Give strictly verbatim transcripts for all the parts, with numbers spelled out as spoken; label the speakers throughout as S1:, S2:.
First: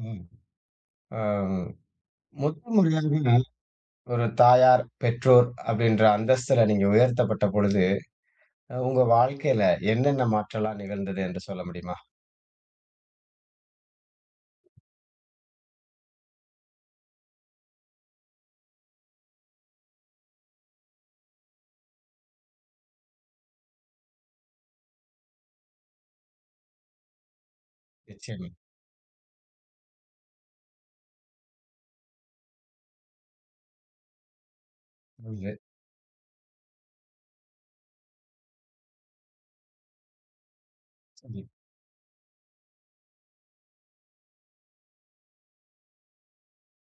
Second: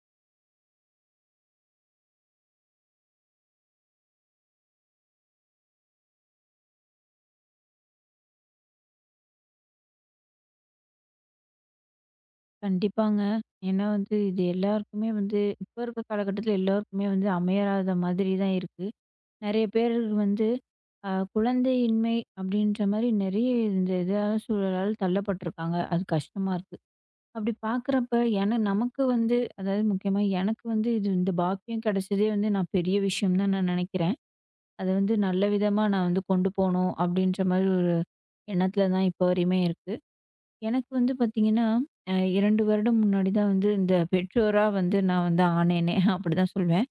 S1: ம். அம் முதல் முறையாக ஒரு தாயார், பெற்றோர் அப்படின்ற அந்தஸ்துல நீங்க உயர்த்தப்பட்ட பொழுது, அ உங்க வாழ்க்கையில என்னென்ன மாற்றலாம் நிகழ்ந்தது என்று சொல்ல முடியுமா?
S2: கண்டிப்பாங்க. ஏன்னா வந்து இது எல்லாருக்குமே வந்து இப்ப இருக்க காலகட்டத்தில எல்லாருக்குமே வந்து அமையராத மாதிரி தான் இருக்கு. நெறைய பேர் வந்து அ குழந்தையின்மை அப்படின்ற மாரி நெறைய இந்த இதால சூழலால தள்ளப்பட்டுருக்காங்க. அது கஷ்டமா இருக்கு. அப்படி பார்க்குறப்ப
S1: நிச்சயமா.
S2: ஏன்னா நமக்கு வந்து அதாவது முக்கியமா எனக்கு வந்து இது இந்த பாக்கியம் கிடைச்சதே வந்து நான் பெரிய விஷயம் தான் நான் நினைக்கிறேன். அத வந்து நல்ல
S1: நல்லது.
S2: விதமா நான் வந்து கொண்டு போணும் அப்படின்ற மாரி ஒரு எண்ணத்தில தான் இப்போ வரையுமே இருக்கேன். எனக்கு வந்து
S1: சரி.
S2: பார்த்தீங்கன்னா, அ ரெண்டு வருடம் முன்னாடி தான் வந்து இந்த பெற்றோரா வந்து நான் வந்து ஆனேனே அப்படிதான் சொல்வேன்.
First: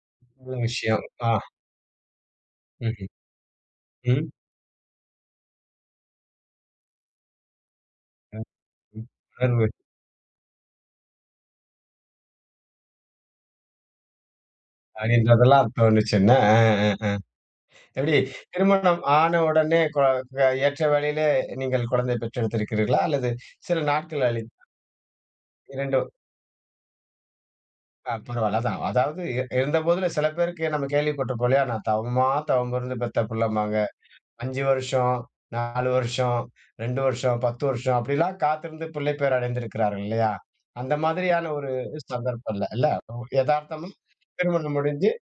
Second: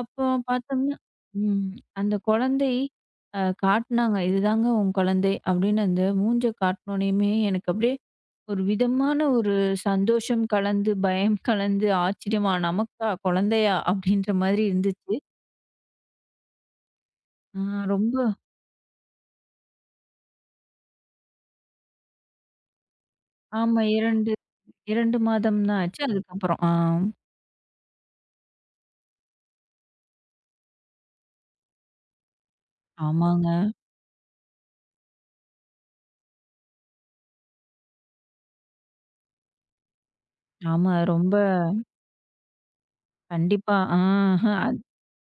S2: அப்போ
S1: நல்ல
S2: பார்த்தோம்னா,
S1: விஷயம். ஆ.
S2: ம். அந்த குழந்தை
S1: ம்ஹ்ம்.
S2: அ காட்டுனாங்க.
S1: ம்.
S2: "இதுதாங்க உன் குழந்தை" அப்படின்னு அந்த மூஞ்ச காட்டுனோனையுமே எனக்கு அப்படியே
S1: ம்.
S2: ஒரு
S1: ம்.
S2: விதமான ஒரு
S1: உணர்வு
S2: சந்தோஷம் கலந்து, பயம் கலந்து, ஆச்சரியமா "நமக்கா? குழந்தையா?" அப்படின்ற மாதிரி இருந்துச்சு.
S1: அப்படின்றதெல்லாம் தோணுச்சு என்ன? அ, அ, அ.
S2: ஆ
S1: எப்படி
S2: ரொம்ப
S1: திருமணம் ஆன உடனே கொ க ஏற்ற வேளையிலே நீங்கள் குழந்தை பெற்றெடுத்திருக்கிறீர்களா? அல்லது சில
S2: ஆமா,
S1: நாட்கள்
S2: ரெண்டு
S1: கழித்து?
S2: ரெண்டு மாதம் தான்
S1: இரண்டு.
S2: ஆச்சு. அதுக்கப்புறம். ஆ.
S1: அ பரவால்ல. அதான். அதாவது இ இருந்தபோதுல சில பேருக்கு நம்ம கேள்விப்பட்டிருப்போம் இல்லையா? நான் தவமா தவமிருந்து பெத்த
S2: ஆமாங்க.
S1: பிள்ளைம்பாங்க. ஐந்து வருஷம், நாலு வருஷம், ரெண்டு வருஷம், பத்து வருஷம் அப்படிலாம் காத்திருந்து பிள்ளை பேர் அடைந்திருக்கிறார்கள் இல்லையா?
S2: ஆமா.
S1: அந்த
S2: ரொம்ப
S1: மாதிரியான ஒரு சந்தர்ப்பம் இல்ல. இல்ல?
S2: கண்டிப்பா.
S1: எதார்த்தமா
S2: ஆ.
S1: திருமணம் முடிஞ்சு,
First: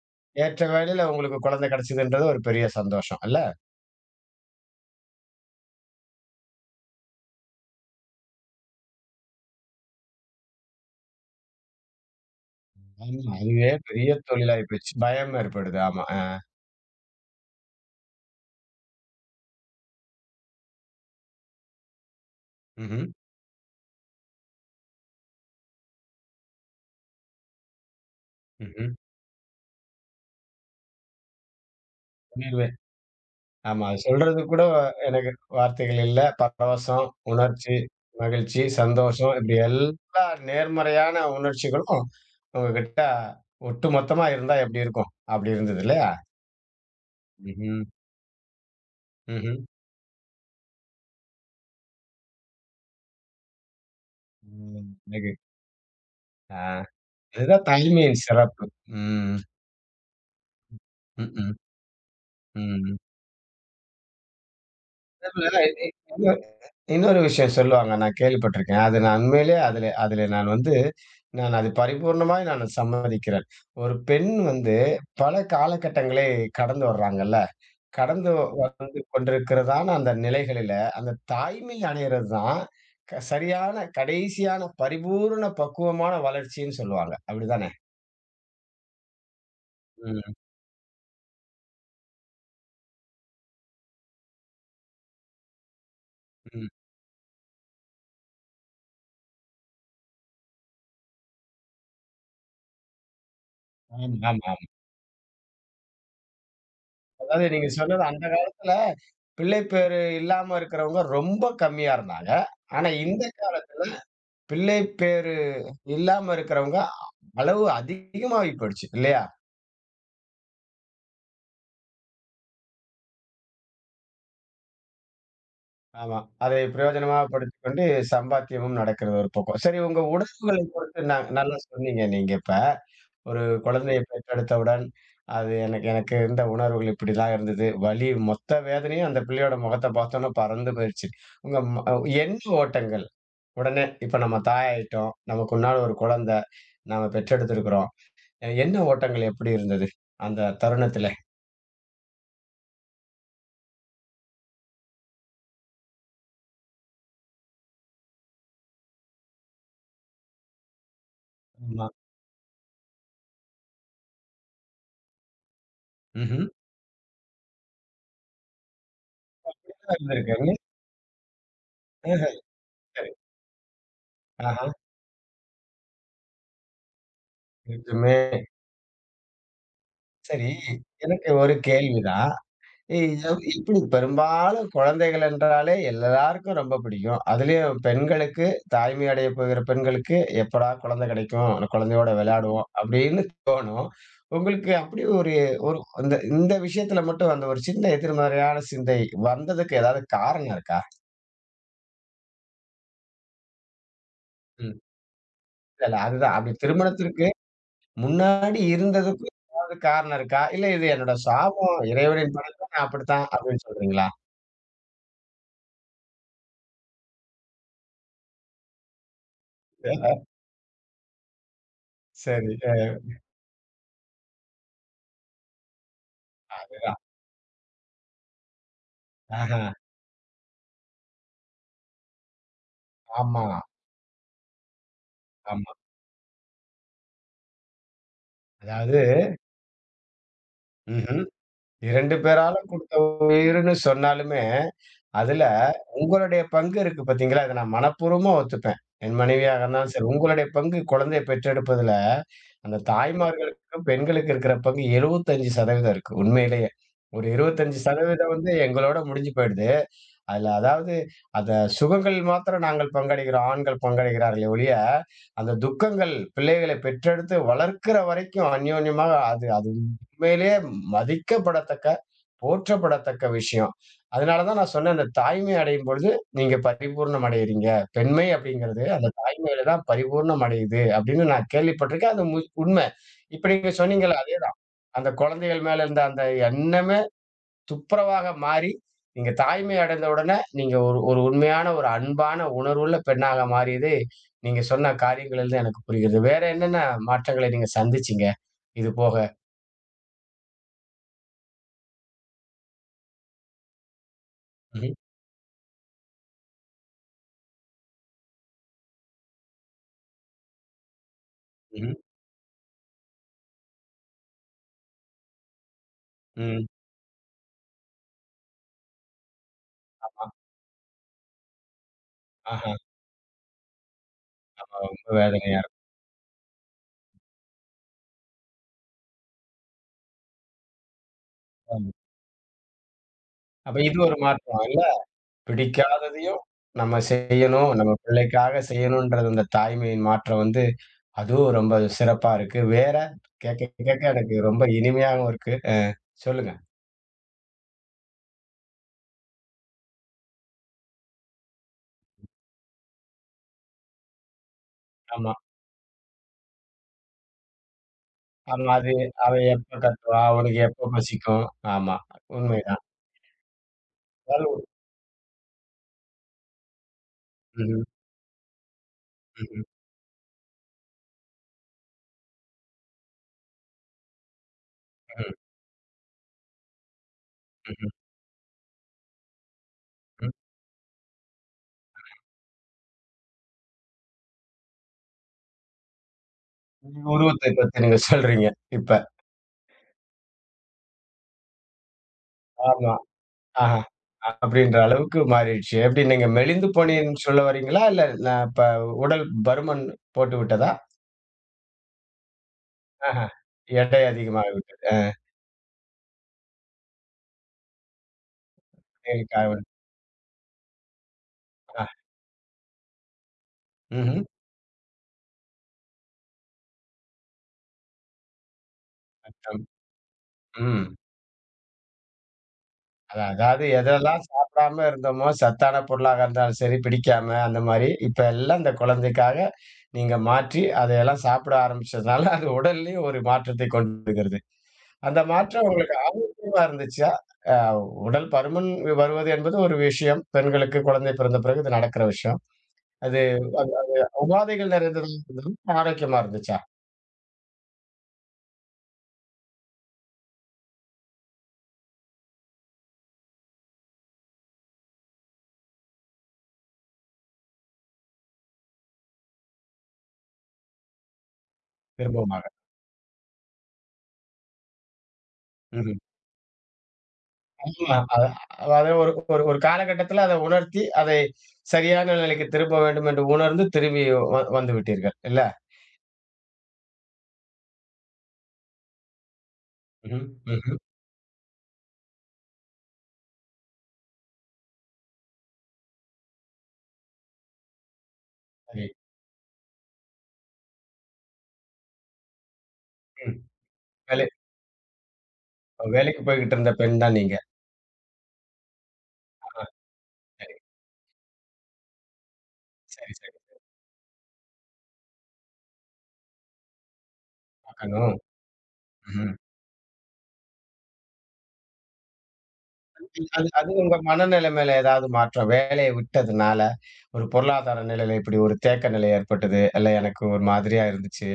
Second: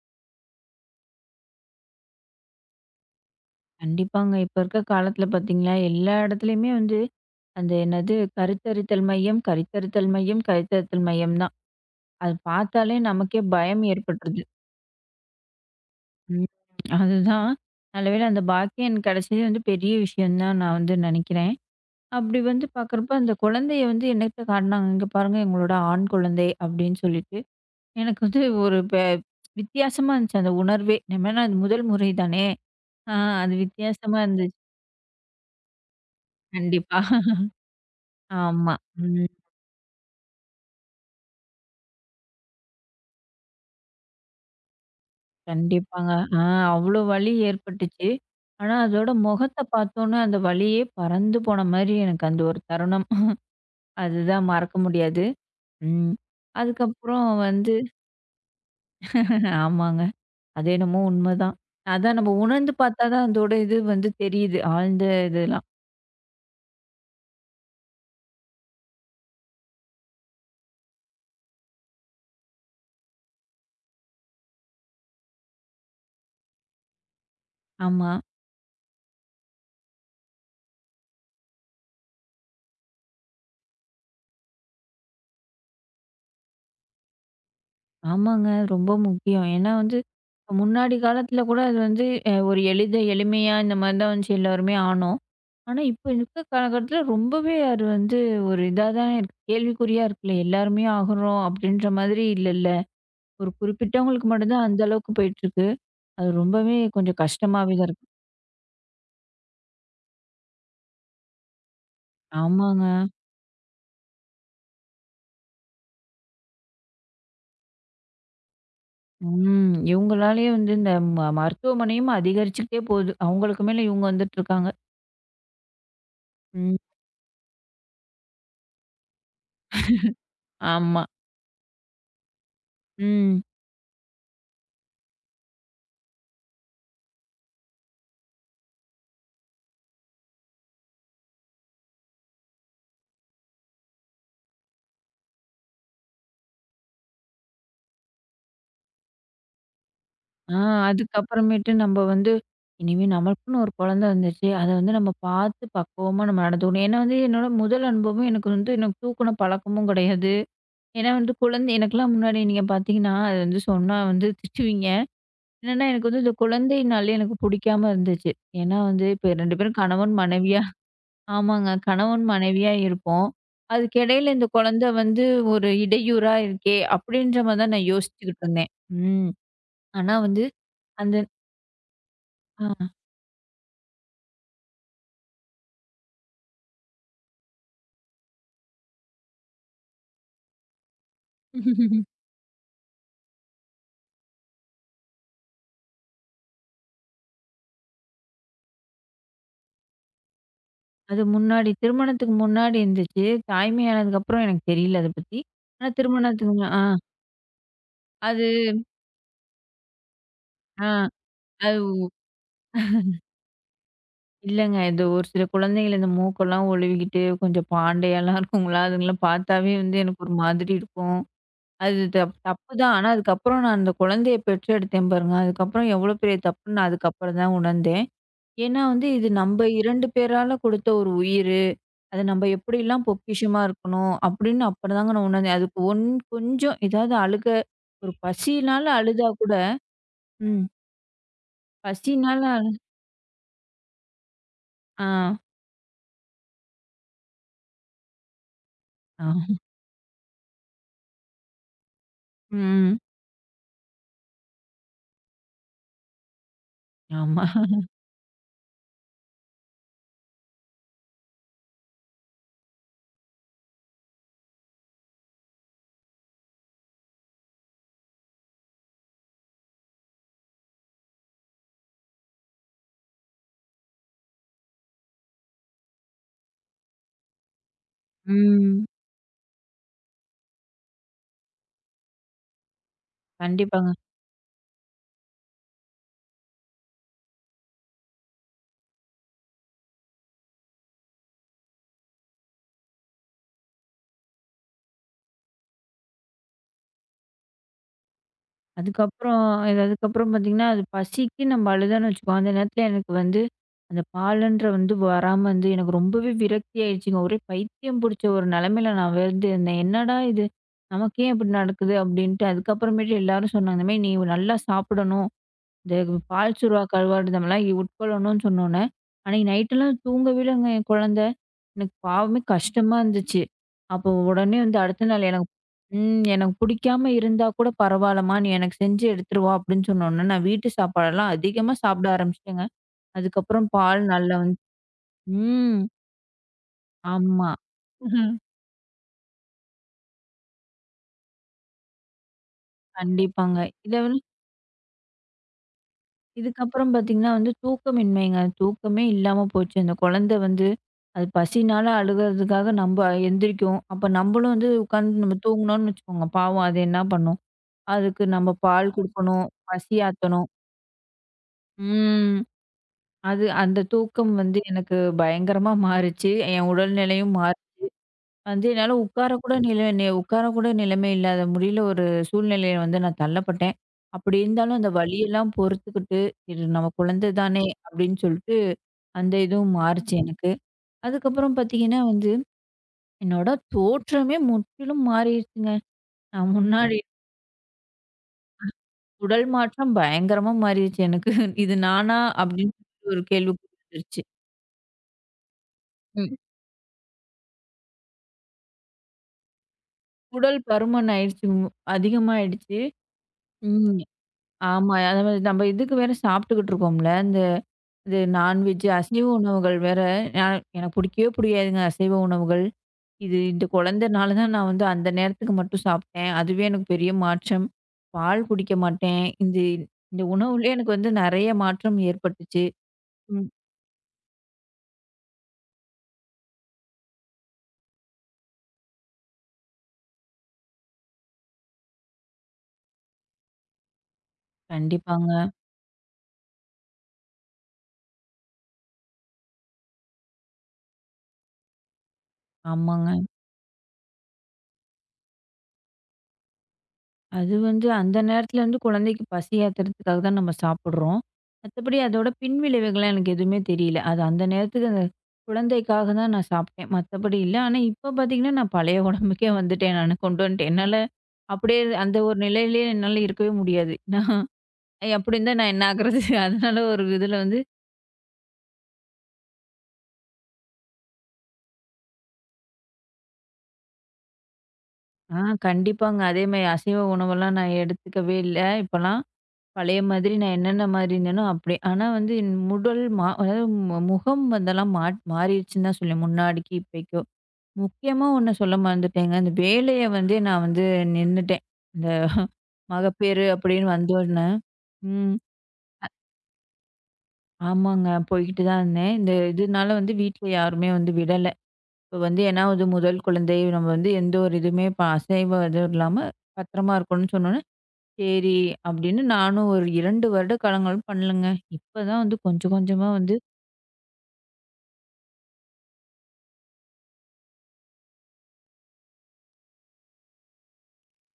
S1: ஏற்ற வேலையில உங்களுக்கு குழந்தை கிடைச்சதுன்றது ஒரு பெரிய சந்தோஷம். இல்ல?
S2: கண்டிப்பாங்க. இப்ப இருக்க காலத்துல பாத்தீங்களா, எல்லா இடத்துலயுமே வந்து அந்த என்னது கருத்தரித்தல் மையம், கருத்தரித்தல் மையம், கருத்தரித்தல் மையம் தான். அது பாத்தாலே
S1: ஆமா.
S2: நமக்கே
S1: அதுவே
S2: பயம்
S1: பெரிய
S2: ஏற்பட்டுருது.
S1: தொழிலாயி போச்சு. பயம் ஏற்படுது. ஆமா. அ.
S2: ம். அதுதான். நல்ல வேளை அந்த பாக்கியம் கிடைச்சதே வந்து பெரிய விஷயம் தான் நான் வந்து நினைக்கிறேன். அப்படி வந்து
S1: ம்ஹ்ம்.
S2: பாக்குறப்ப அந்த குழந்தைய வந்து என்னட்ட காட்டுனாங்க, "இங்க பாருங்க எங்களோட ஆண் குழந்தை" அப்படின்னு சொல்லிட்டு. எனக்கு வந்து ஒரு பெ வித்தியாசமா இருந்துச்சு அந்த உணர்வே. நம்ம ஏன்னா அது முதல் முறை தானே.
S1: ம்ஹ்ம்.
S2: ஆ அது
S1: ஆமா. அது
S2: வித்தியாசமா
S1: சொல்றதுக்கு
S2: இருந்துச்சு.
S1: கூட எனக்கு வார்த்தைகள் இல்ல.
S2: கண்டிப்பா.
S1: பரவசம், உணர்ச்சி, மகிழ்ச்சி,
S2: ஆமா. ம்.
S1: சந்தோஷம் இப்படி எல்லா நேர்மறையான உணர்ச்சிகளும் உங்ககிட்ட ஒட்டுமொத்தமா இருந்தா எப்படி இருக்கும்? அப்படி இருந்தது இல்லையா?
S2: கண்டிப்பாங்க. ஆ அவ்ளோ வலி
S1: ம்ஹ்ம்.
S2: ஏற்பட்டுச்சு. ஆனா, அதோட
S1: ம்ஹ்ம்.
S2: முகத்த பார்த்தோன்னே அந்த வலியே பறந்து போன மாரி எனக்கு அந்த ஒரு தருணம். அதுதான் மறக்க
S1: ம்.
S2: முடியாது.
S1: அழகு.
S2: ம்.
S1: ஆ.
S2: அதுக்கப்புறம்
S1: இதுதான்
S2: வந்து
S1: தாய்மையின் சிறப்பு. ம்.
S2: ஆமாங்க. அது என்னமோ
S1: ம்,
S2: உண்மதான்.
S1: ம்.
S2: அதான் நம்ம உணர்ந்து
S1: ம்.
S2: பார்த்தா தான் அதோட இது வந்து தெரியுது. ஆழ்ந்த
S1: அதுல
S2: இதெல்லாம்.
S1: இன்னொரு விஷயம் சொல்லுவாங்க. நான் கேள்விப்பட்டிருக்கேன். அது நான் உண்மையிலே அதில அதில நான் வந்து நான் அது பரிபூர்ணமாய் நான் சம்மதிக்கிறேன். ஒரு பெண் வந்து பல காலகட்டங்களை கடந்து வர்றாங்கல்ல.
S2: ஆமா.
S1: கடந்து வந்து கொண்டிருக்கிறதான அந்த நிலைகளில, அந்த தாய்மை அடையிறது தான் க சரியான கடைசியான பரிபூரண பக்குவமான வளர்ச்சின்னு சொல்லுவாங்க. அப்படிதானே?
S2: ஆமாங்க. ரொம்ப முக்கியம். ஏன்னா வந்து,
S1: ம்,
S2: முன்னாடி காலத்துல கூட அது வந்து அ ஒரு எளித எளிமையா இந்த மாரி தான் வந்துச்சு எல்லாருமே ஆனோம். ஆனா, இப்ப இருக்க
S1: ம்.
S2: காலகட்டத்துல ரொம்பவே அது வந்து ஒரு இதா தான் இருக்கு. கேள்விக்குறியா இருக்குல்ல. எல்லாருமே ஆகுறோம் அப்படின்ற மாதிரி இல்லல்ல. ஒரு
S1: ஆமா, ஆமா,
S2: குறிப்பிட்டவங்களுக்கு மட்டும்
S1: ஆமா.
S2: தான் அந்த அளவுக்கு போயிட்டுருக்கு. அது ரொம்பவே கொஞ்சம்
S1: அதாவது நீங்க
S2: கஷ்டமாவே தான்
S1: சொன்னது
S2: இருக்கு.
S1: அந்த காலத்துல பிள்ளை பேறு இல்லாம இருக்கிறவங்க ரொம்ப கம்மியா இருந்தாங்க.
S2: ஆமாங்க.
S1: ஆனா இந்த பிள்ளை பேர் இல்லாம இருக்கிறவங்க அளவு அதிகமாகி போயிடுச்சு இல்லையா?
S2: ம். இவங்களாலயே வந்து இந்த ம மருத்துவமனையும் அதிகரிச்சுக்கிட்டே போகுது. அவங்களுக்கு மேல இவங்க வந்துட்டுருக்காங்க.
S1: ஆமா. அதை
S2: ம்.
S1: பிரயோஜனமா படுத்திக்கொண்டு சம்பாத்தியமும் நடக்கிறது ஒரு பக்கம். சரி, உங்க உணர்வுகளை பொறுத்து
S2: ஆமா.
S1: ந நல்லா சொன்னீங்க நீங்க இப்ப. ஒரு
S2: ம்.
S1: குழந்தையை பெற்றெடுத்தவுடன், அது எனக்கு எனக்கு இருந்த உணர்வுகள் இப்படிதான் இருந்தது. வலி மொத்த வேதனையும் அந்த பிள்ளையோட முகத்த பார்த்தோனே பறந்து போயிருச்சு. உங்க ம எண்ண ஓட்டங்கள், உடனே இப்ப நம்ம தாயாயிட்டோம். நமக்கு உன்னால ஒரு குழந்தை. நாம பெற்றெடுத்திருக்கிறோம். எண்ண ஓட்டங்கள் எப்படி இருந்தது? அந்த
S2: ஆ
S1: தருணத்தில?
S2: அதுக்கப்புறமேட்டு நம்ம வந்து, இனிமே நமக்குன்னு ஒரு குழந்த வந்துருச்சு. அத வந்து நம்ம பார்த்து பக்குவமா நம்ம நடந்துக்கணும். ஏன்னா வந்து என்னோட முதல் அனுபவம் எனக்கு வந்து எனக்கு தூக்குன பழக்கமும் கிடையாது. ஏன்னா வந்து குழந்தை
S1: ஆமா.
S2: எனக்கெல்லாம் முன்னாடி நீங்க பார்த்தீங்கன்னா, அது வந்து சொன்னா வந்து திட்டுவீங்க. என்னன்னா எனக்கு வந்து இந்த
S1: ம்ஹ்ம்.
S2: குழந்தைனாலே எனக்கு பிடிக்காம இருந்துச்சு. ஏன்னா வந்து இப்ப ரெண்டு பேரும் கணவன்
S1: இருந்திருக்காங்க.
S2: மனைவியா ஆமாங்க. கணவன்
S1: ஆஹா,
S2: மனைவியா
S1: சரி.
S2: இருப்போம். அதுக்கிடையில இந்த
S1: ஆஹா.
S2: குழந்தை வந்து ஒரு இடையூறா இருக்கே! அப்படின்ற மாரி தான் நான்
S1: நிஜமே.
S2: யோசிச்சுக்கிட்டு இருந்தேன். ம். ஆனா வந்து
S1: சரி,
S2: அந்த
S1: எனக்கு ஒரு கேள்விதான்.
S2: ஆ.
S1: இ எவ் இப்படி பெரும்பாலும் குழந்தைகள் என்றாலே எல்லாருக்கும் ரொம்ப பிடிக்கும். அதுலயும் பெண்களுக்கு, தாய்மை அடைய போகிற பெண்களுக்கு, எப்படா குழந்தை கிடைக்கும்? அந்த குழந்தையோட விளையாடுவோம் அப்படின்னு தோணும். உங்களுக்கு அப்படி ஒரு ஒரு அந்த இந்த விஷயத்துல மட்டும் அந்த ஒரு சின்ன எதிர்மறையான சிந்தை வந்ததுக்கு ஏதாவது காரணம் இருக்கா?
S2: அது முன்னாடி திருமணத்துக்கு முன்னாடி இருந்துச்சு. தாய்மை ஆனதுக்கப்புறம் எனக்கு
S1: ம்.
S2: தெரியல அத பத்தி.
S1: இல்ல,
S2: ஆனா
S1: இல்ல. அதுதான். அப்படி
S2: திருமணத்துக்கு மு ஆ
S1: திருமணத்திற்கு
S2: அது
S1: முன்னாடி இருந்ததுக்கும் ஏதாவது காரணம் இருக்கா? இல்ல
S2: ஆ
S1: இது என்னோட சாபம்,
S2: அது
S1: இறைவனின் படைப்பு நான் அப்படித்தான் அப்படின்னு சொல்றீங்களா?
S2: இல்லங்க. இந்த ஒரு சில குழந்தைகள் இந்த மூக்கெல்லாம் ஒழுவிக்கிட்டு, கொஞ்சம் பாண்டையாலாம் இருக்குங்களா, அதுங்கலாம் பார்த்தாவே வந்து எனக்கு ஒரு மாதிரி இருக்கும். அது தப்
S1: சரி.
S2: தப்பு
S1: அ
S2: தான். ஆனா அதுக்கப்புறம் நான் அந்த குழந்தைய பெற்றெடுத்தேன் பாருங்க, அதுக்கப்புறம் எவ்வளோ பெரிய தப்புன்னு நான்
S1: அதுதான்.
S2: அதுக்கப்புறம் தான் உணர்ந்தேன். ஏன்னா வந்து இது
S1: ஆஹா.
S2: நம்ப ரெண்டு பேரால கொடுத்த ஒரு உயிர். அது நம்ம எப்படிலாம்
S1: ஆமா,
S2: பொக்கிஷமா இருக்கணும் அப்படின்னு அப்பதாங்க நான் உணர்ந்தேன்.
S1: ஆமா.
S2: அதுக்கு ஒன் கொஞ்சம் ஏதாவது அழுக ஒரு பசியினால
S1: அதாவது
S2: அழுதா கூட ம்.
S1: ம்ஹ்ம். இரண்டு
S2: பசினால
S1: பேராலும்
S2: அழு
S1: கொடுத்த உயிர்ன்னு சொன்னாலுமே,
S2: ஆ.
S1: அதுல உங்களுடைய பங்கு இருக்கு பார்த்தீங்களா? இத நான் மனப்பூர்வமா ஒத்துப்பேன். என் மனைவியாக
S2: ஆ.
S1: இருந்தாலும் சரி, உங்களுடைய பங்கு குழந்தையை பெற்றெடுப்பதுல, அந்த
S2: ம்.
S1: தாய்மார்களுக்கும், பெண்களுக்கு இருக்கிற பங்கு எழுபத்தி ஐந்து சதவீதம் இருக்கு. உண்மையிலேயே. ஒரு
S2: ஆமா.
S1: இருபத்தி ஐந்து சதவீதம் வந்து எங்களோட முடிஞ்சு போயிடுது. அதுல அதாவது அந்த சுகங்கள் மாத்திரம் நாங்கள் பங்களிக்கிறோம். ஆண்கள் பங்களிக்கிறார்களே ஒழிய, அந்த துக்கங்கள் பிள்ளைகளை பெற்றெடுத்து வளர்க்கிற வரைக்கும் அந்யோன்யமாக அது அது உண்மையிலேயே மதிக்கப்படத்தக்க, போற்றப்படத்தக்க விஷயம். அதனால தான் நான் சொன்னேன், அந்த தாய்மை அடையும் பொழுது நீங்க பரிபூரணம் அடையறீங்க. பெண்மை அப்படிங்கிறது
S2: ம்.
S1: அந்த தாய்மையில தான் பரிபூரணம் அடையுது அப்படின்னு நான் கேள்விப்பட்டிருக்கேன். அது மு உண்மை. இப்ப நீங்க
S2: கண்டிப்பாங்க.
S1: சொன்னீங்கல்ல அதேதான். அந்த குழந்தைகள் மேல இருந்த அந்த எண்ணமே துப்புரவாக மாறி, நீங்க தாய்மை அடைந்த உடனே, நீங்க ஒரு ஒரு உண்மையான ஒரு அன்பான உணர்வுள்ள பெண்ணாக மாறியது, நீங்க சொன்ன காரியங்களிலிருந்து எனக்கு புரிகிறது. வேற என்னென்ன மாற்றங்களை நீங்க சந்திச்சீங்க? இது போக.
S2: அதுக்கப்புறம் இது அதுக்கப்புறம் பார்த்தீங்கன்னா, அது பசிக்கு நம்ம அழுதோன்னு வச்சுக்கோங்க. அந்த நேரத்துல எனக்கு வந்து அந்த பாலுன்ற
S1: ம்ஹ்ம்,
S2: வந்து வராம வந்து எனக்கு ரொம்பவே விரக்தி ஆயிடுச்சுங்க. ஒரே பைத்தியம் பிடிச்ச ஒரு நிலைமையில நான் வந்து இருந்தேன். என்னடா இது! நமக்கு ஏன் இப்படி
S1: ம்ஹ்ம்,
S2: நடக்குது? அப்படின்ட்டு அதுக்கப்புறமேட்டு எல்லாரும் சொன்னாங்க. இந்த மாரி நீ நல்லா சாப்பிடணும். இந்த பால்
S1: ம்.
S2: சுறா, கருவாடு இந்த மாரிலாம் உட்கொள்ளணும்னு சொன்னோனே, அன்னைக்கு நைட்டெல்லாம்
S1: ஆமா.
S2: தூங்கவே இல்லங்க என் குழந்தை. எனக்கு பாவமே
S1: ஆஹா.
S2: கஷ்டமா இருந்துச்சு. அப்போ உடனே
S1: ஆமா.
S2: வந்து
S1: ரொம்ப
S2: அடுத்த நாள் எனக்கு
S1: வேதனையா
S2: ம் எனக்கு பிடிக்காம இருந்தா கூட பரவாயில்லம்மா, நீ எனக்கு செஞ்சு எடுத்துருவா அப்படின்னு சொன்னோனே, நான் வீட்டு சாப்பாடெல்லாம் அதிகமா
S1: இருக்கும்.
S2: சாப்பிட ஆரம்பிச்சுட்டேங்க. அதுக்கப்புறம்
S1: அப்ப இது
S2: பால்
S1: ஒரு
S2: நல்லா வந்து
S1: மாற்றம் இல்ல?
S2: ம்.
S1: பிடிக்காததையும் நம்ம
S2: ஆமா.
S1: செய்யணும். நம்ம
S2: ம்ஹ்ம்.
S1: பிள்ளைக்காக செய்யணும்ன்றது அந்த தாய்மையின் மாற்றம் வந்து, அதுவும் ரொம்ப சிறப்பா இருக்கு. வேற
S2: கண்டிப்பாங்க.
S1: கேட்க
S2: இத
S1: கேட்க எனக்கு ரொம்ப இனிமையாவும் இருக்கு. அ சொல்லுங்க.
S2: இதுக்கப்புறம் பார்த்தீங்கன்னா வந்து தூக்கமின்மைங்க. தூக்கமே இல்லாம போச்சு. அந்த குழந்தை வந்து அது பசினால அழுகுறதுக்காக நம்ப எந்திரிக்கும். அப்ப நம்பளும் வந்து உட்காந்து
S1: ஆமா.
S2: நம்ம தூங்குனோம்னு வச்சுக்கோங்க, பாவம் அது என்ன பண்ணும்? அதுக்கு நம்ம
S1: ஆமா. அது
S2: பால்
S1: அவ
S2: குடுக்கணும்,
S1: எப்ப கத்துவா?
S2: பசியாத்தணும்.
S1: அவளுக்கு எப்ப பசிக்கும்? ஆமா.
S2: ம்.
S1: உண்மைதான்.
S2: அது அந்த தூக்கம் வந்து
S1: அதாலும்
S2: எனக்கு பயங்கரமா மாறுச்சு. என் உடல்நிலையும் மாறி
S1: ம்ஹ்ம்.
S2: வந்து என்னால உட்காரக்கூட
S1: ம்ஹ்ம்.
S2: நிலை நி உட்காரக்கூட நிலைமை இல்லாத முடியல ஒரு சூழ்நிலையில வந்து நான் தள்ளப்பட்டேன். அப்படி இருந்தாலும் அந்த
S1: ம்.
S2: வலியெல்லாம் பொறுத்துக்கிட்டு, "இது நம்ம குழந்தை தானே"
S1: ம்ஹ்ம்.
S2: அப்படின்னு சொல்லிட்டு அந்த இதுவும் மாறுச்சு
S1: ம்.
S2: எனக்கு. அதுக்கப்புறம் பார்த்தீங்கன்னா வந்து, என்னோட தோற்றமே முற்றிலும் மாறிருச்சுங்க. நான் முன்னாடி
S1: உங்க உருவத்தை பத்தி நீங்க சொல்றீங்க, இப்ப.
S2: உடல் மாற்றம் பயங்கரமா மாறிருச்சு எனக்கு. இது நானா? அப்படின்னு
S1: ஆமா.
S2: ஒரு கேள்விக்குறி
S1: ஆஹா.
S2: வந்துருச்சு.
S1: அப்படின்ற அளவுக்கு மாறிடுச்சு. எப்படி நீங்க
S2: ம்.
S1: மெலிந்து போனீங்கன்னு சொல்ல வரீங்களா? இல்ல நான் இப்ப உடல் பருமன் போட்டு
S2: உடல்
S1: விட்டதா?
S2: பருமன் ஆயிடுச்சு. மு- அதிகமாயிடுச்சு.
S1: ஆஹா.
S2: ம்
S1: எடை
S2: ஆமா.
S1: அதிகமாகிவிட்டது.
S2: அதாவது நம்ம இதுக்கு வேற சாப்பிட்டுக்கிட்டு இருக்கோம்ல. இந்த இது நான்வெஜ் அசைவ உணவுகள் வேற, அ எனக்கு பிடிக்கவே பிடிக்காதுங்க
S1: ஆ.
S2: அசைவ உணவுகள். இது இந்த
S1: ம்.
S2: குழந்தனால தான் நான் வந்து அந்த நேரத்துக்கு மட்டும் சாப்பிட்டேன். அதுவே எனக்கு பெரிய மாற்றம். பால் குடிக்க மாட்டேன். இந்த இந்த உணவுலயே
S1: ம்.
S2: எனக்கு வந்து நெறைய மாற்றம் ஏற்பட்டுச்சு.
S1: அதான்.
S2: ம்.
S1: அதாவது எதெல்லாம் சாப்பிடாம இருந்தோமோ, சத்தான பொருளாக இருந்தாலும் சரி, பிடிக்காம அந்த மாரி, இப்ப எல்லாம் இந்த குழந்தைக்காக நீங்க மாற்றி, அதையெல்லாம் சாப்பிட ஆரம்பிச்சதுனால, அது உடல்லயும் ஒரு மாற்றத்தை கொண்டு வருகிறது. அந்த
S2: கண்டிப்பாங்க.
S1: மாற்றம் உங்களுக்கு அதிகமா இருந்துச்சா? அ உடல் பருமன் வருவது என்பது ஒரு விஷயம். பெண்களுக்கு குழந்தை பிறந்த பிறகு இது நடக்கிற விஷயம்.
S2: ஆமாங்க.
S1: அது அது உபாதைகள் நிறைந்தது இருந்தாலும் ஆரோக்கியமா இருந்துச்சா?
S2: அது வந்து அந்த நேரத்துல வந்து குழந்தைக்கு பசி ஆத்துறதுக்காக தான் நம்ம சாப்பிடுறோம். மத்தபடி அதோட பின்விளைவுகள்லாம் எனக்கு எதுவுமே தெரியல. அது அந்த நேரத்துக்கு அந்த குழந்தைக்காக தான் நான் சாப்பிட்டேன். மத்தபடி இல்ல. ஆனா இப்ப பார்த்தீங்கன்னா, நான் பழைய உடம்புக்கே வந்துட்டேன் நானு கொண்டு வந்துட்டேன். என்னால அப்படியே அந்த ஒரு
S1: விருப்பமாக.
S2: நிலையிலேயே என்னால இருக்கவே முடியாது. நான் அப்படி இருந்தா நான் என்ன
S1: ம்ஹ்ம்.
S2: ஆகுறது? அதனால ஒரு இதுல வந்து
S1: ஆமா. அ அதாவது ஒரு ஒரு ஒரு காலகட்டத்தில அத உணர்த்தி, அதை சரியான நிலைக்கு திரும்ப வேண்டும் என்று உணர்ந்து திரும்பி வ வந்து விட்டீர்கள்.
S2: ஆ
S1: இல்ல?
S2: கண்டிப்பாங்க. அதே மாரி அசைவ உணவெல்லாம் நான் எடுத்துக்கவே இல்ல இப்பலாம். பழைய
S1: ம்ஹ்ம்,
S2: மாதிரி நான்
S1: ம்ஹ்ம்.
S2: என்னென்ன மாரி இருந்தேனோ அப்டியே. ஆனா வந்து என் உடல் மா அதாவது மு முகம் அதெல்லாம் மா மாறிடுச்சுன்னு தான் சொல்லுவேன். முன்னாடிக்கு இப்பைக்கோ. முக்கியமா ஒண்ண சொல்ல
S1: சரி.
S2: மறந்துட்டேங்க. அந்த வேலைய வந்து நான் வந்து நின்னுட்டேன். இந்த
S1: ம்.
S2: மகப்பேறு அப்படின்னு
S1: வேலை
S2: வந்தோனே ம்.
S1: வேலைக்கு போய்க்கிட்டு இருந்த பெண் தான் நீங்க.
S2: ஆமாங்க. போய்க்கிட்டு தான் இருந்தேன். இந்த இதுனால வந்து வீட்ல
S1: சரி,
S2: யாருமே வந்து விடல. இப்ப வந்து ஏன்னா அது
S1: சரி,
S2: முதல்
S1: சரி.
S2: குழந்தை. நம்ம வந்து எந்த ஒரு இதுவுமே இப்ப அசைவம் எதுவும் இல்லாம பத்திரமா இருக்கணும்னு சொன்னோனே,
S1: பார்க்கணும்.
S2: சரி அப்படின்னு
S1: ம்ஹ்ம்.
S2: நானும் ஒரு ரெண்டு வருட காலங்கள் பண்ணலங்க. இப்பதான் வந்து கொஞ்சம் கொஞ்சமா வந்து
S1: அது அது உங்க மனநிலை மேல ஏதாவது மாற்றம் வேலையை விட்டதுனால, ஒரு பொருளாதார நிலையில இப்படி ஒரு தேக்க நிலை ஏற்பட்டது. இல்ல எனக்கு ஒரு மாதிரியா இருந்துச்சு.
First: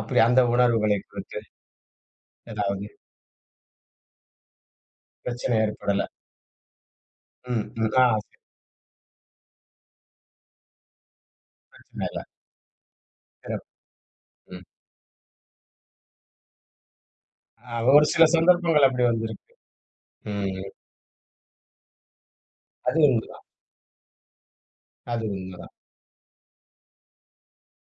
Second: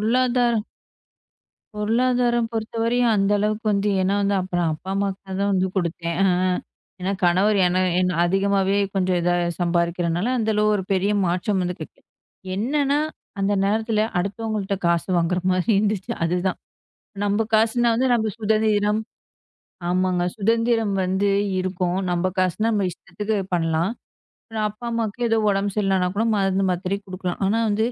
S1: அப்படி அந்த உணர்வுகளை குறித்து
S2: பொருளாதாரம்
S1: ஏதாவது
S2: பொறுத்தவரையும் அந்த அளவுக்கு வந்து ஏன்னா வந்து அப்புறம் அப்பா அம்மாக்காக தான்
S1: பிரச்சனை
S2: வந்து
S1: ஏற்படல.
S2: குடுத்தேன். ஆ. ஏன்னா கணவர்
S1: ம்,
S2: என
S1: ம். ஆ
S2: என் அதிகமாவே கொஞ்சம் இதா சம்பாதிக்கிறனால அந்த அளவு ஒரு பெரிய மாற்றம் வந்து கிடைக்கல.
S1: பிரச்சனை இல்ல.
S2: என்னன்னா, அந்த
S1: சிறப்பு.
S2: நேரத்துல அடுத்தவங்கள்ட்ட காசு வாங்குற மாதிரி இருந்துச்சு. அதுதான். நம்ம
S1: அ
S2: காசுனா
S1: ஒரு
S2: வந்து
S1: சில
S2: நம்ம
S1: சந்தர்ப்பங்கள்
S2: சுதந்திரம்
S1: அப்படி வந்திருக்கு.
S2: ஆமாங்க.
S1: ம்.
S2: சுதந்திரம் வந்து இருக்கும். நம்ம காசுனா நம்ம
S1: அது
S2: இஷ்டத்துக்கு
S1: உண்மதான்.
S2: பண்ணலாம். நான் அப்பா,
S1: அது
S2: அம்மாவுக்கு ஏதோ
S1: உண்மதான்.
S2: உடம்பு சரியில்லனா கூட மருந்து, மாத்திரை குடுக்கலாம். ஆனா வந்து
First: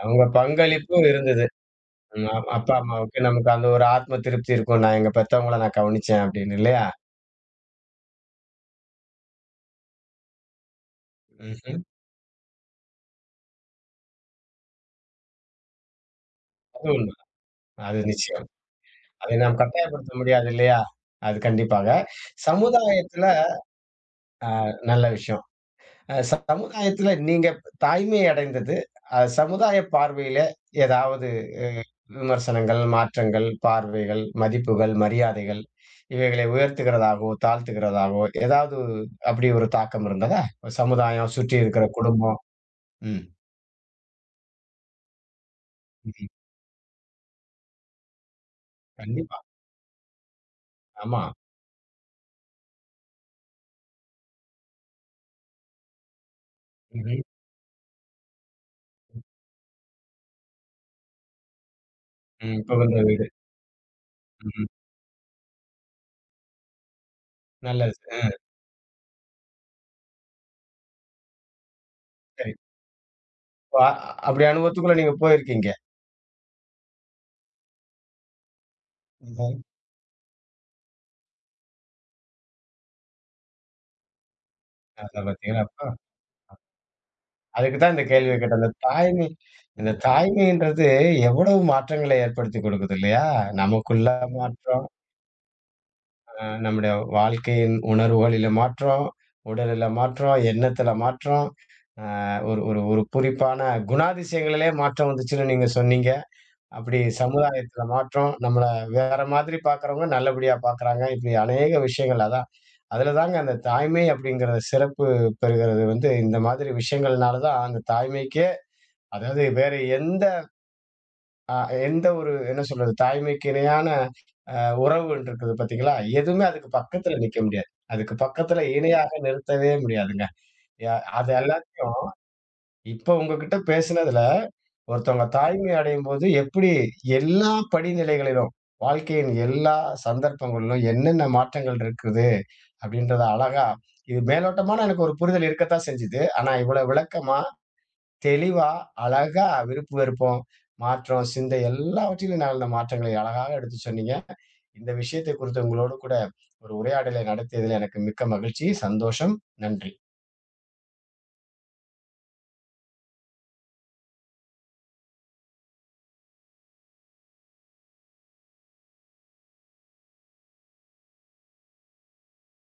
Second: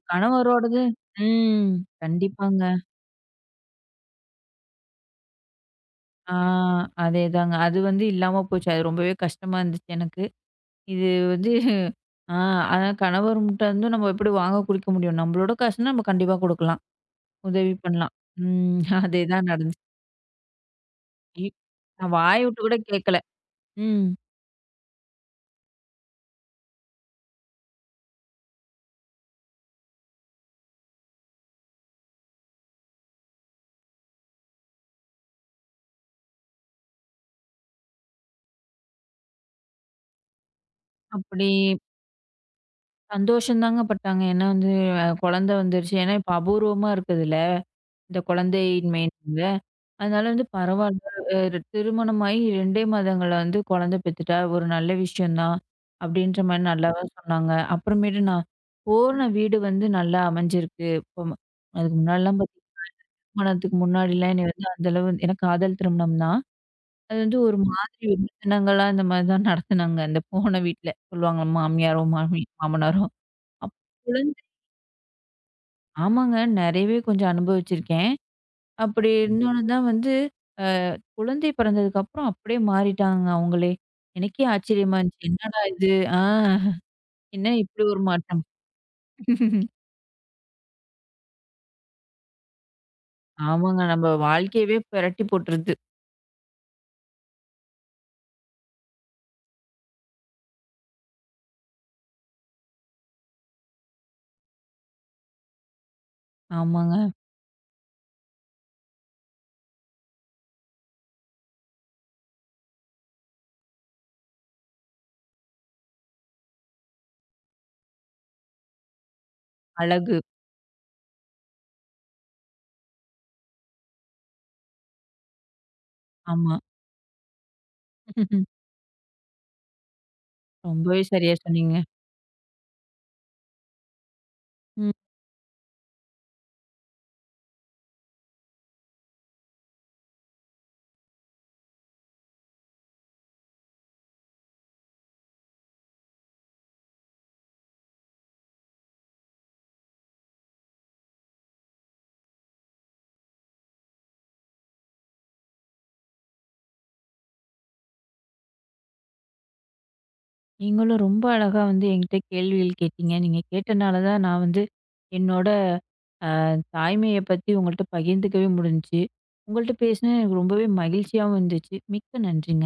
S1: அவங்க
S2: கணவரோடது
S1: பங்களிப்பும் இருந்தது.
S2: ம்.
S1: ம். அப்
S2: கண்டிப்பாங்க.
S1: அப்பா, அம்மாவுக்கு நமக்கு அந்த ஒரு ஆத்ம திருப்தி இருக்கும். நான் எங்க பெத்தவங்கள நான் கவனிச்சேன்
S2: ஆ
S1: அப்படின்னு இல்லையா?
S2: அதேதாங்க. அது வந்து இல்லாம போச்சு. அது ரொம்பவே கஷ்டமா இருந்துச்சு எனக்கு. இது வந்து
S1: ம்ஹ்ம்.
S2: ஆ ஆனா கணவர்கிட்ட இருந்தும் நம்ம எப்படி வாங்க குடுக்க முடியும்? நம்மளோட காசுனா நம்ம கண்டிப்பா குடுக்கலாம்.
S1: அது உண்ம.
S2: உதவி
S1: அது
S2: பண்ணலாம்.
S1: நிச்சயம்.
S2: ம்.
S1: அதை
S2: அதேதான்
S1: நாம்
S2: நடந்துச்சு.
S1: கட்டாயப்படுத்த முடியாது இல்லையா? அது கண்டிப்பாக.
S2: நான் வாய் விட்டு கூட கேட்கல.
S1: சமுதாயத்துல
S2: ம்.
S1: நல்ல விஷயம். அ சமுதாயத்துல நீங்க தாய்மை அடைந்தது, அ சமுதாய பார்வையில ஏதாவது அ விமர்சனங்கள், மாற்றங்கள், பார்வைகள், மதிப்புகள், மரியாதைகள் இவைகளை உயர்த்துகிறதாகவோ, தாழ்த்துகிறதாகவோ ஏதாவது அப்படி ஒரு தாக்கம் இருந்ததா? சமுதாயம்,
S2: அப்படி
S1: சுற்றி இருக்கிற குடும்பம். ம்.
S2: சந்தோஷம் தாங்க பட்டாங்க. ஏன்னா வந்து அஹ், குழந்தை வந்துருச்சு. ஏன்னா
S1: ம்.
S2: இப்ப அபூர்வமா இருக்குதுல்ல. இந்த
S1: கண்டிப்பா.
S2: குழந்தையின்மைன்னாங்க. அதனால வந்து பரவால்ல.
S1: ஆமா.
S2: அ திருமணமாகி ரெண்டு மாதங்கள்ல வந்து குழந்தை பெத்துட்டா, ஒரு நல்ல விஷயம் தான். அப்படின்ற மாரி நல்லாவே
S1: ம்ஹ்ம்.
S2: சொன்னாங்க. அப்புறமேட்டு நான் போன வீடு வந்து நல்லா அமைஞ்சிருக்கு. இப்போ ம- அதுக்கு முன்னாடிலாம்
S1: ம்.
S2: பாத்தீங்கன்னா,
S1: புகுந்த வீடு.
S2: திருமணத்துக்கு முன்னாடிலாம் என்னைய
S1: ம்.
S2: வந்து அந்த அளவு ஏன்னா காதல் திருமணம் தான். அது வந்து ஒரு
S1: நல்லது.
S2: மாதிரி
S1: அ
S2: விமர்சனங்களா இந்த மாரி தான் நடத்துனாங்க. அந்த போன வீட்ல சொல்லுவாங்கல்ல மாமியாரும், மாமி
S1: சரி.
S2: மாமனாரும். அப்ப
S1: இப்ப அ
S2: குழந்தை
S1: அப்படி அனுபவத்துக்குள்ள நீங்க போயிருக்கீங்க.
S2: ஆமாங்க. நெறையவே கொஞ்சம் அனுபவிச்சிருக்கேன். அப்படி ம்.
S1: ம்ஹ்ம்.
S2: இருந்தோன தான் வந்து குழந்தை பிறந்ததுக்கு அப்புறம் அப்படியே மாறிட்டாங்க அவங்களே. எனக்கே ஆச்சரியமா
S1: அத
S2: இருந்துச்சு. என்னடா
S1: பாத்தீங்களா அப்ப?
S2: இது? ஆ என்ன
S1: அதுக்கு
S2: இப்படி
S1: தான்
S2: ஒரு
S1: இந்த கேள்விய
S2: மாற்றம்?
S1: கேட்டேன். இந்த தாய்மை இந்த தாய்மைன்றது எவ்வளவு மாற்றங்களை ஏற்படுத்தி கொடுக்குது இல்லையா?
S2: ஆமாங்க.
S1: நமக்குள்ள
S2: நம்ம வாழ்க்கையவே
S1: மாற்றம்,
S2: பெரட்டி போட்டுருது.
S1: அ நம்முடைய வாழ்க்கையின் உணர்வுகளில மாற்றம், உடலில மாற்றம், எண்ணத்தில மாற்றம், அ ஒரு ஒரு ஒரு குறிப்பான குணாதிசயங்களிலே மாற்றம் வந்துச்சுன்னு நீங்க சொன்னீங்க.
S2: ஆமாங்க.
S1: அப்படி சமுதாயத்தில மாற்றம், நம்மள வேற மாதிரி பார்க்கிறவங்க நல்லபடியா பார்க்குறாங்க. இப்படி அநேக விஷயங்கள் அதான். அதில தாங்க அந்த தாய்மை அப்படிங்கிற சிறப்பு பெறுகிறது வந்து இந்த மாதிரி விஷயங்கள்னால தான் அந்த தாய்மைக்கே அதாவது வேற
S2: அழகு.
S1: எந்த அ எந்த ஒரு என்ன சொல்றது? தாய்மைக்கு இணையான அ உறவு ஒன்று இருக்குது பார்த்தீங்களா? எதுவுமே
S2: ஆமா.
S1: அதுக்கு பக்கத்துல நிக்க முடியாது. அதுக்கு பக்கத்துல இணையாக நிறுத்தவே முடியாதுங்க. ய
S2: ரொம்பவே
S1: அது
S2: சரியா சொன்னீங்க.
S1: எல்லாத்தையும் இப்ப உங்ககிட்ட பேசினதுல,
S2: ம்.
S1: ஒருத்தவங்க தாய்மை அடையும்போது எப்படி எல்லா படிநிலைகளிலும், வாழ்க்கையின் எல்லா சந்தர்ப்பங்களிலும் என்னென்ன மாற்றங்கள் இருக்குது? அப்படின்றத அழகா இது மேலோட்டமான எனக்கு ஒரு புரிதல் இருக்கத்தான் செஞ்சுது. ஆனா இவ்வளவு விளக்கமா தெளிவா, அழகா விருப்பு, வெறுப்பம், மாற்றம், சிந்தை எல்லாவற்றிலும் நடந்த மாற்றங்களை அழகாக எடுத்து சொன்னீங்க. இந்த விஷயத்தை குறித்து உங்களோடு கூட ஒரு உரையாடலை நடத்தியதில் எனக்கு மிக்க மகிழ்ச்சி, சந்தோஷம். நன்றி.
S2: நீங்களும் ரொம்ப அழகா வந்து என்கிட்ட கேள்விகள் கேட்டீங்க. நீங்க கேட்டனால தான் நான் வந்து என்னோட அ தாய்மைய பத்தி உங்கள்ட்ட பகிர்ந்துக்கவே முடிஞ்சுச்சு. உங்கள்ட்ட பேசினது எனக்கு ரொம்பவே மகிழ்ச்சியாவும் இருந்துச்சு. மிக்க நன்றிங்க.